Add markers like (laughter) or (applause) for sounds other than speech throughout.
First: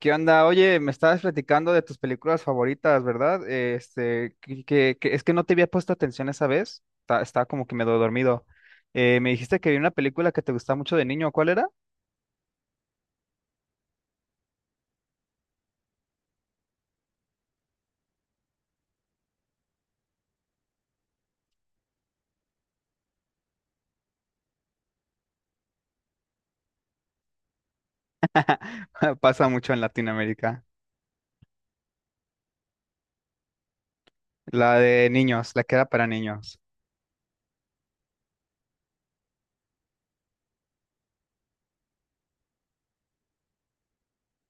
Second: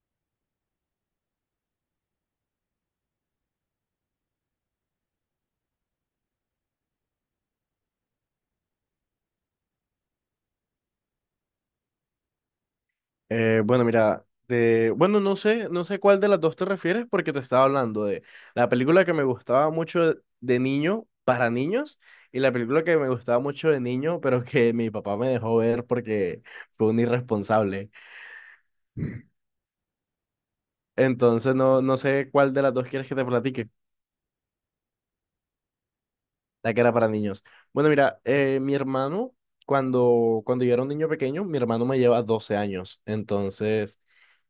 ¿Qué onda? Oye, me estabas platicando de tus películas favoritas, ¿verdad? Es que no te había puesto atención esa vez. Estaba como que medio dormido. Me dijiste que vi una película que te gustaba mucho de niño. ¿Cuál era? Bueno, mira, bueno, no sé cuál de las dos te refieres porque te estaba hablando de la película que me gustaba mucho de niño para niños y la película que me gustaba mucho de niño, pero que mi papá me dejó ver porque fue un irresponsable. (laughs) Pasa mucho en Latinoamérica. Entonces, no, no sé cuál de las dos quieres que te platique, La de niños, la que era para niños. la que era para niños. Bueno, mira, mi hermano, cuando yo era un niño pequeño, mi hermano me lleva 12 años. Entonces,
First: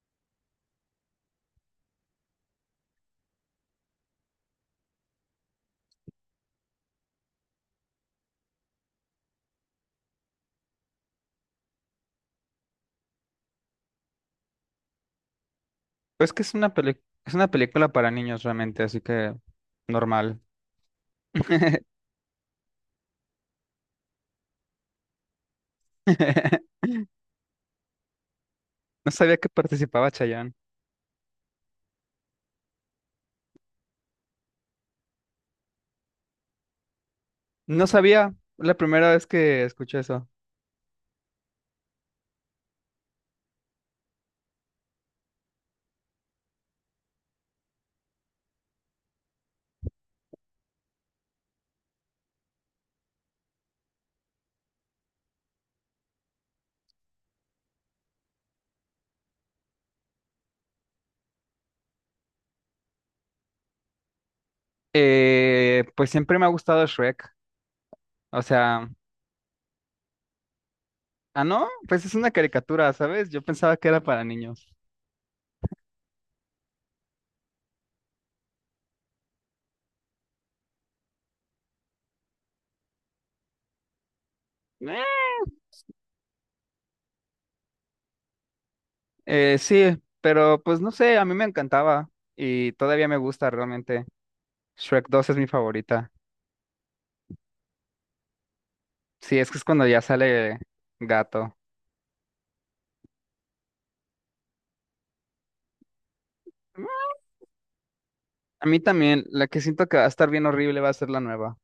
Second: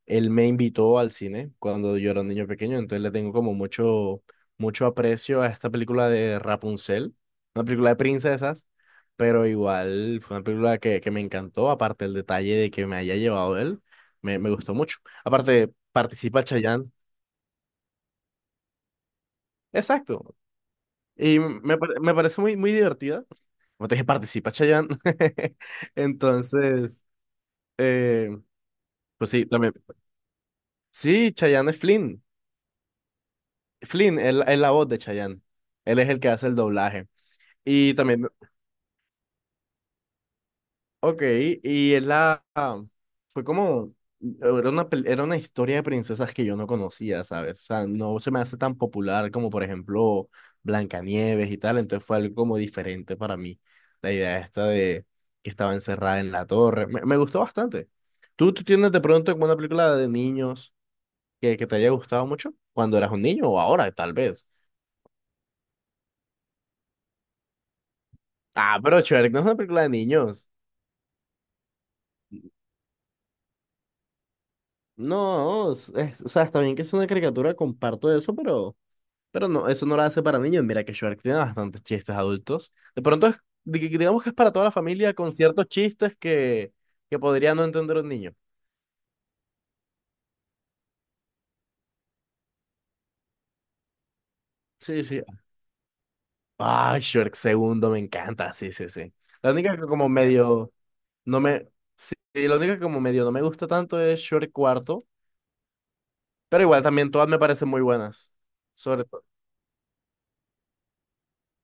él me invitó al cine cuando yo era un niño pequeño, entonces le tengo como mucho, mucho aprecio a esta película de Rapunzel, una película de princesas, pero igual fue una película que me encantó, aparte el detalle de que me haya llevado él, me gustó mucho. Aparte, Pues que participa es Chayanne, es una película para niños realmente, así que exacto, normal. y me, (laughs) pare- me parece muy, muy divertida. Como te dije, participa Chayanne. (laughs) Entonces, eh, No pues sabía sí, que también. participaba Chayanne. Sí, Chayanne es Flynn. Flynn él es la voz de Chayanne. Él es el que hace el doblaje. No Y también. sabía, la primera vez que escuché eso. Ok. Y es la, fue como, era una historia de princesas que yo no conocía, ¿sabes? O sea, no se me hace tan popular como, por ejemplo, Blancanieves y tal. Entonces fue algo como diferente para mí. La idea esta de que estaba encerrada en la torre. Me gustó bastante. ¿Tú tienes de pronto como una película de niños que te haya gustado mucho? Cuando eras un niño o ahora, tal vez. Pues siempre me ha gustado Shrek. O Ah, sea. pero Shrek no es una película de niños. Ah, ¿no? Pues es una caricatura, ¿sabes? Yo pensaba que era para niños. No, o sea, está bien que es una caricatura, comparto eso, pero no, eso no la hace para niños. Mira que Shrek tiene bastantes chistes adultos. De pronto es, digamos que es para toda la familia Eh, con ciertos chistes que podría no entender un niño. Sí, pero pues no sé, a mí me encantaba y todavía me gusta realmente. Sí, Shrek sí. dos es mi favorita. Ah, Shrek segundo, me encanta, sí, sí, sí. Sí, es La que es única que cuando ya como sale medio no gato. me, sí, sí, la única que como medio no me gusta tanto es Shrek cuarto, pero igual también todas me parecen muy buenas. A mí Sobre todo. también, la que siento que va a estar bien horrible va a ser la nueva.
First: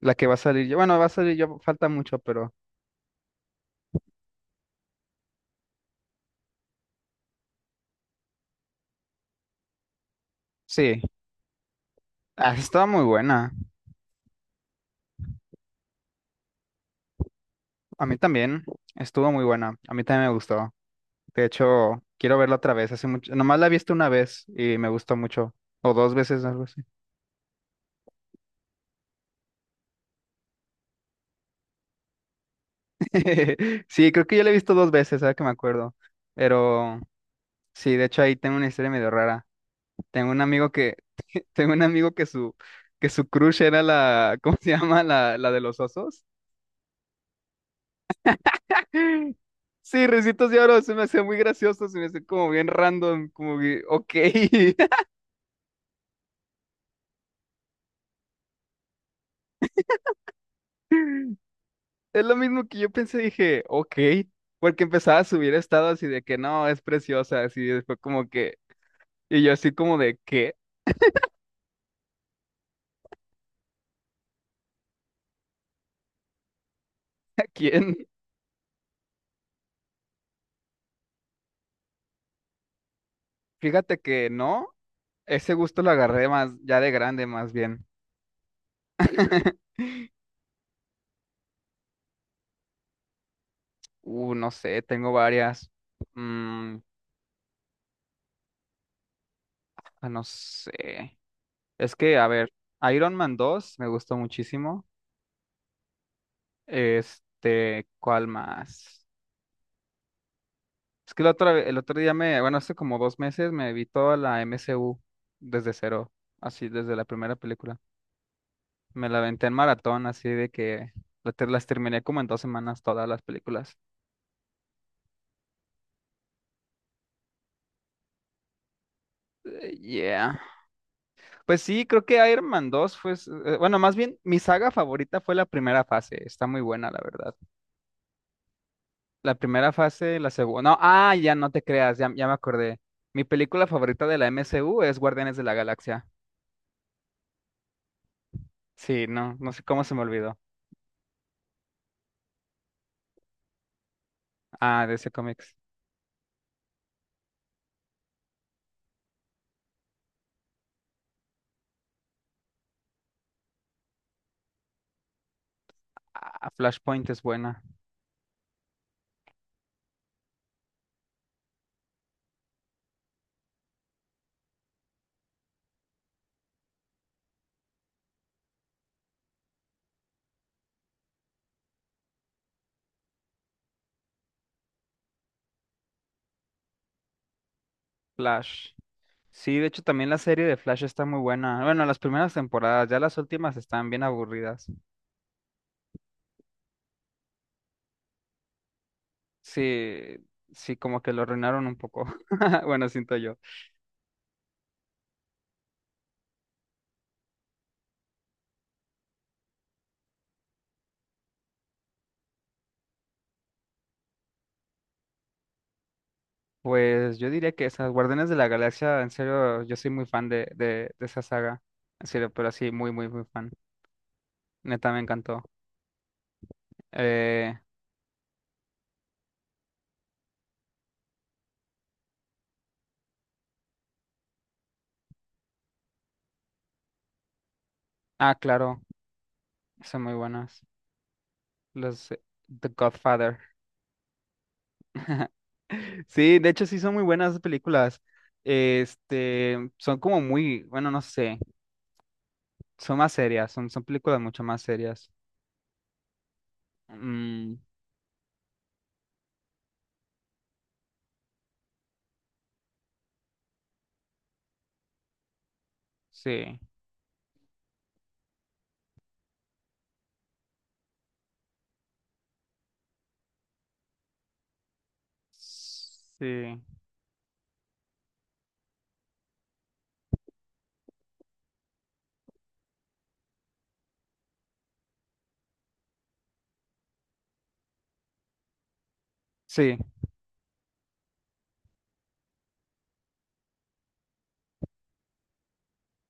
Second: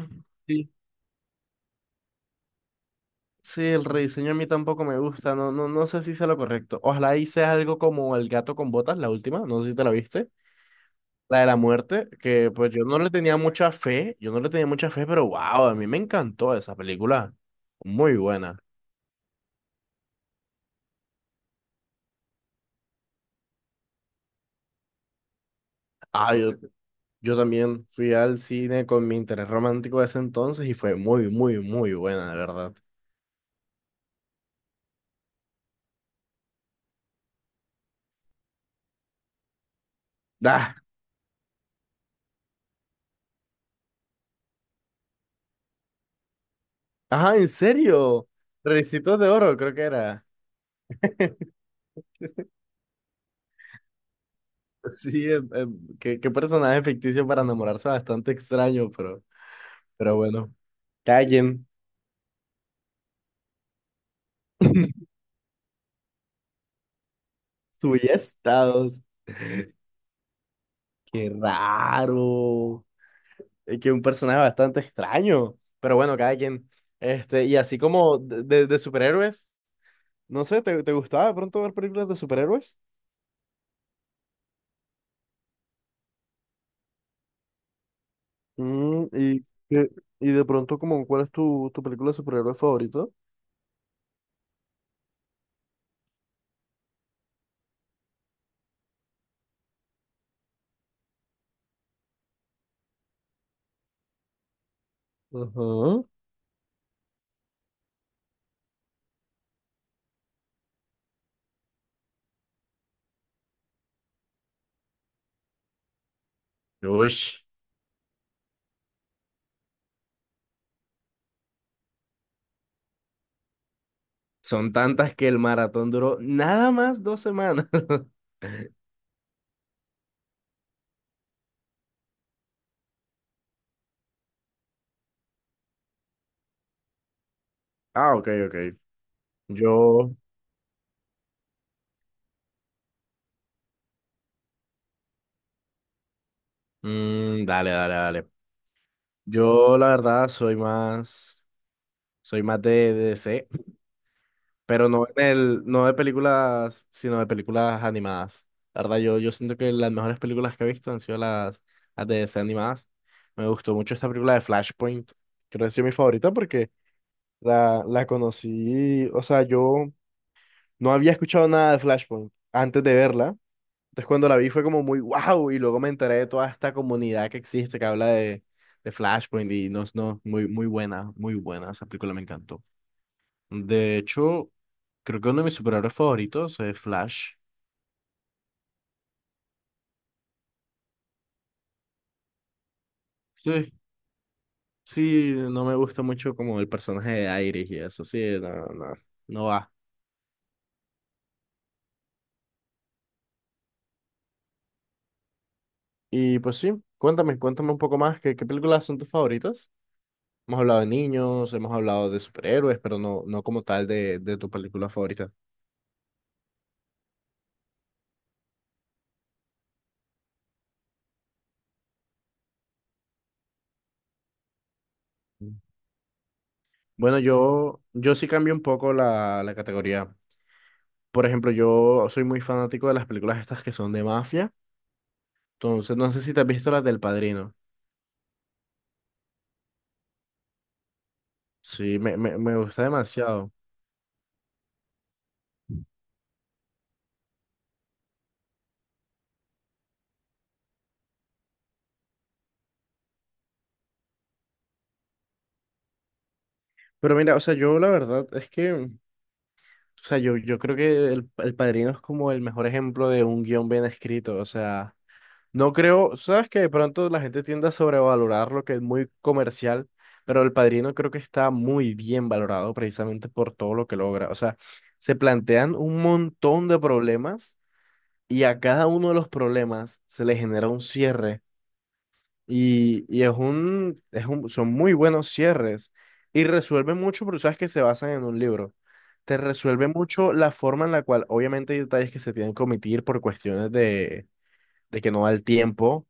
La que va a salir sí. yo. Bueno, va a salir yo, falta mucho, pero Sí, el rediseño a mí tampoco me gusta, no, no, no sé si sea lo correcto. Ojalá hice algo como El gato con botas, la última, no sé si te la viste, sí. la de la muerte, que Ah, pues yo estaba no muy le tenía buena. mucha fe, yo no le tenía mucha fe, pero wow, a mí me encantó esa película, A mí muy buena. también. Estuvo muy buena. A mí también me gustó. De hecho, quiero verla otra vez. Hace mucho, nomás la he visto una vez y me gustó mucho. O dos Ah, veces, yo, algo así. yo también fui al cine con mi interés romántico de ese entonces y fue muy, muy, muy buena, de verdad. (laughs) Sí, creo que yo la he visto dos veces, ahora que me acuerdo. Pero sí, de hecho ahí tengo una historia medio rara. Tengo un amigo Ah, que, (laughs) tengo un amigo que su crush era la, (laughs) ¿cómo se llama? La de los osos. ajá, en serio, Ricitos de (laughs) Oro creo que Sí, era. Ricitos de Oro, se me hacía muy (laughs) gracioso, se me hacía como bien random, como que, ok. Sí, qué personaje ficticio para enamorarse bastante extraño, pero bueno, (laughs) callen. Es lo mismo que yo pensé, dije, ok, porque (laughs) empezaba a subir estados así de que no, es preciosa, así después como que, Estados, y yo así como de, ¿qué? qué raro. Es que un personaje bastante extraño, pero bueno, cada quien. (laughs) ¿A Este, y así quién? como de, de superhéroes, no sé, ¿te gustaba de pronto ver películas de superhéroes? Fíjate que no, ese gusto lo agarré más, ya de grande más bien. Mm, y, (laughs) qué- y de pronto, como, ¿cuál es tu película de superhéroes favorita? No sé, tengo varias. Mm, no sé. Es que, a ver, Iron Man 2 me gustó muchísimo. Ujú. Este, ¿cuál más? Es que el otro día me, bueno, hace como 2 meses me vi toda la MCU desde cero, así desde la primera Ush, película. Me la aventé en maratón, así de que las terminé como en 2 semanas todas las películas. son tantas que el maratón duró nada más 2 semanas. (laughs) Yeah. Pues sí, creo que Iron Man 2 fue, bueno, más bien mi saga favorita fue la primera fase, está muy buena, la verdad. Ah, ok, ok. La primera Yo, fase, la segunda, no, ah, ya no te creas, ya, ya me acordé. Mi película favorita de la MCU es Guardianes de la Galaxia. Dale, dale, dale. Sí, no, no sé Yo, cómo la se me verdad, olvidó. soy más de DC, Ah, pero de no ese en cómics. el, no de películas, sino de películas animadas. La verdad, yo siento que las mejores películas que he visto han sido las de DC animadas. Me gustó mucho esta película de Flashpoint. Creo que ha sido mi favorita Ah, porque Flashpoint es buena. la conocí, o sea, yo no había escuchado nada de Flashpoint antes de verla. Entonces cuando la vi fue como muy wow y luego me enteré de toda esta comunidad que existe que habla de Flashpoint y no, no, muy, muy buena, esa película me encantó. De hecho, creo que uno de mis superhéroes favoritos es Flash. Flash. Sí, de hecho también la serie de Flash está muy buena. Bueno, las primeras temporadas, ya las últimas Sí, están bien aburridas. sí, no me gusta mucho como el personaje de Iris y eso, sí, no, no, no va. Sí, sí, como que lo arruinaron un poco. (laughs) Bueno, siento yo. Y pues sí, cuéntame un poco más, ¿qué películas son tus favoritas? Hemos hablado de niños, hemos hablado de superhéroes, pero no, no como tal de tu película favorita. Pues yo diría que esas Guardianes de la Galaxia, en serio, yo soy muy fan de esa saga. En serio, pero así, muy, muy, muy fan. Neta, me encantó. Bueno, Eh, yo sí cambio un poco la categoría. Por ejemplo, yo soy muy fanático de las películas estas que son de mafia. Entonces, no sé si te has visto las del Padrino. ah, claro, son muy buenas. Sí, Los me, me, me The gusta Godfather. demasiado. Sí, de hecho sí son muy buenas esas películas. Este, son como muy, bueno, no sé, son más serias, son, son películas mucho más serias. Pero mira, o sea, Mm, yo la verdad es que, o sea, yo creo que el Padrino es como el mejor ejemplo de un guión bien escrito. O sea, no creo, sabes sí, que de pronto la gente tiende a sobrevalorar lo que es muy comercial, pero El Padrino creo que está muy bien valorado precisamente por todo lo que logra. O sea, se plantean un sí, montón de problemas y a cada uno de los problemas se le genera un cierre y es un, son muy buenos cierres y resuelven mucho, pero sabes que se basan en un libro. Te sí, resuelve mucho la forma en la cual, obviamente hay detalles que se tienen que omitir por cuestiones de que no da el tiempo,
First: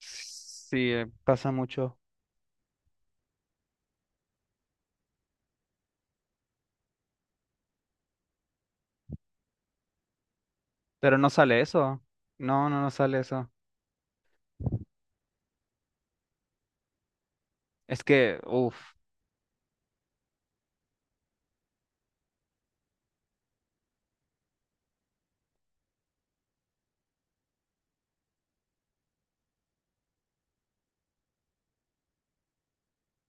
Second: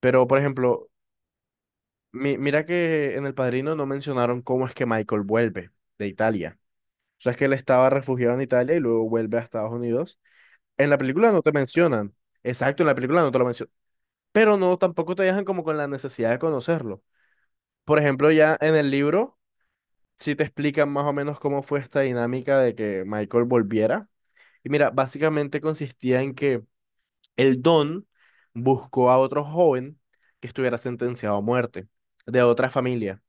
pero, por ejemplo, pasa mucho. mira que en El Padrino no mencionaron cómo es que Michael vuelve de Italia. O sea, es que él estaba refugiado en Italia y luego vuelve a Estados Unidos. En la Pero no película no te sale eso. mencionan. No, no, Exacto, en no la sale película no te lo eso. mencionan. Pero no, tampoco te dejan como con la necesidad de conocerlo. Por Es ejemplo, que, ya en uff, el libro sí te explican más o menos cómo fue esta dinámica de que Michael volviera. Y mira, básicamente consistía en que el Don buscó a otro joven que estuviera sentenciado a muerte de otra familia.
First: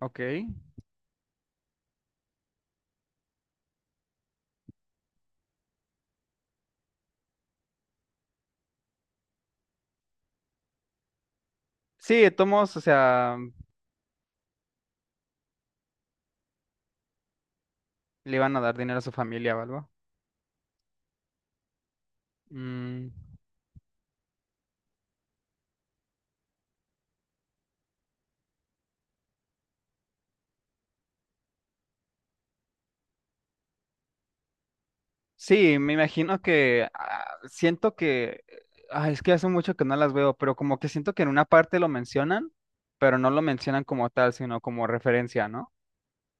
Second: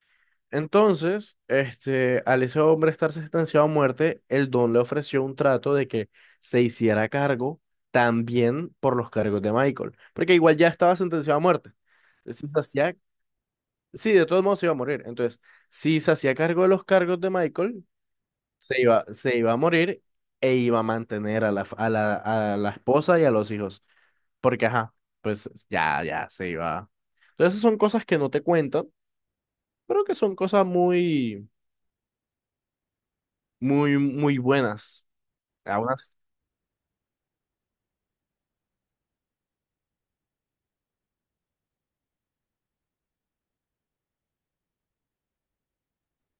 ok. Entonces, este, al ese hombre estar sentenciado a muerte, el don le ofreció un trato de que se hiciera cargo también por los cargos de Michael, porque igual ya estaba sentenciado a muerte. Sí, de todos Si se modos, o hacía, sea, sí, de todos modos se iba a morir. Entonces, si se hacía cargo de los cargos de Michael, le iban a dar se dinero a iba, su se iba familia a o algo. morir e iba a mantener a la, f- a la Mm, esposa y a los hijos, porque ajá, pues ya se iba. Entonces, esas son cosas que no te cuentan, pero que son cosas muy muy, muy buenas. sí, me Algunas. imagino que siento que, es que hace mucho que no las veo, pero como que siento que en una parte lo mencionan, pero no lo mencionan como tal, sino como referencia, ¿no?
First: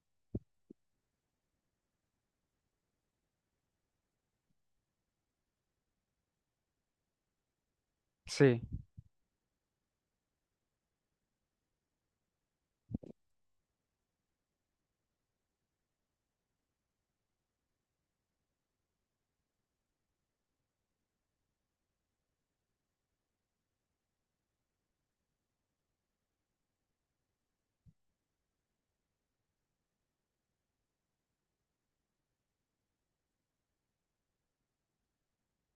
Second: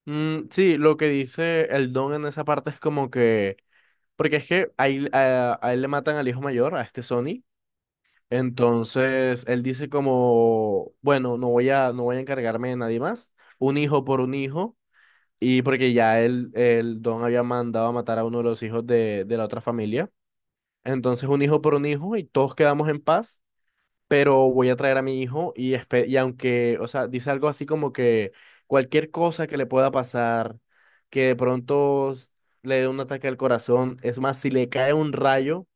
Mm, sí, lo que dice el Don en esa parte es como que, porque es que ahí a él le matan al hijo mayor, a este Sony. Sí. Entonces, él dice como, bueno, no voy a encargarme de nadie más, un hijo por un hijo, y porque ya él, el Don había mandado a matar a uno de los hijos de la otra familia. Entonces, un hijo por un hijo y todos quedamos en paz, pero voy a traer a mi hijo y aunque, o sea, dice algo así como que cualquier cosa que le pueda pasar, que de pronto le dé un ataque al corazón, es más, si le cae un rayo,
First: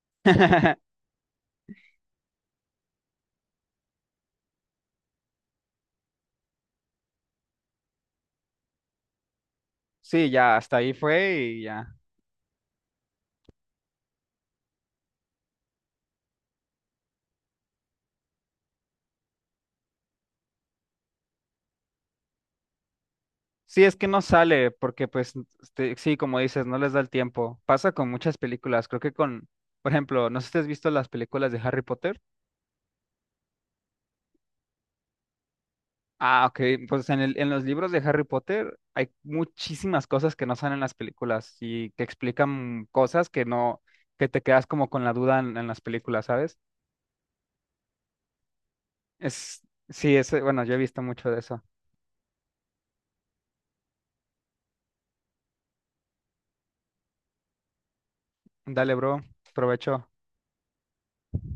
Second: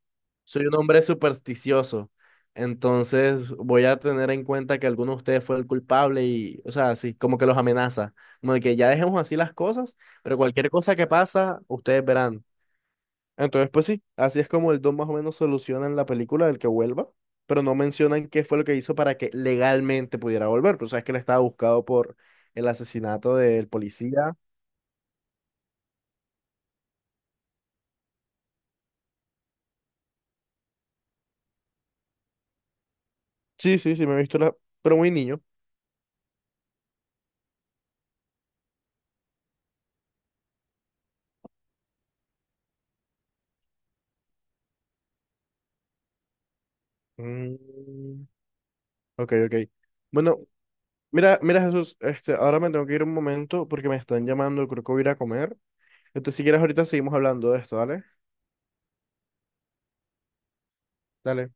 soy un (laughs) hombre supersticioso, entonces voy a tener en cuenta que alguno de ustedes fue el culpable y, o sea, así, como que los amenaza, como de que ya dejemos así las cosas, Sí, pero ya, cualquier hasta ahí cosa que fue pasa, y ya. ustedes verán. Entonces, pues sí, así es como el Don más o menos soluciona en la película del que vuelva, pero no mencionan qué fue lo que hizo para que legalmente pudiera volver. Pues sabes que él estaba buscado por el asesinato del Sí, es que no policía. sale porque pues este, sí, como dices, no les da el tiempo. Pasa con muchas películas, creo que con, por ejemplo, no sé si has visto las películas de Harry Potter. Sí, sí, sí, me he visto la, pero muy niño. Ah, ok. Pues en el, en los libros de Harry Potter hay muchísimas cosas que no salen en las películas y que explican cosas que no, que te quedas como con la duda en las películas, ¿sabes? Mm, ok, ok. Es, sí, es, Bueno, bueno, yo he visto mucho mira, de mira eso. Jesús, este, ahora me tengo que ir un momento porque me están llamando, creo que voy a ir a comer. Entonces, si quieres, ahorita seguimos hablando de esto, ¿vale? Dale, bro, provecho. Dale.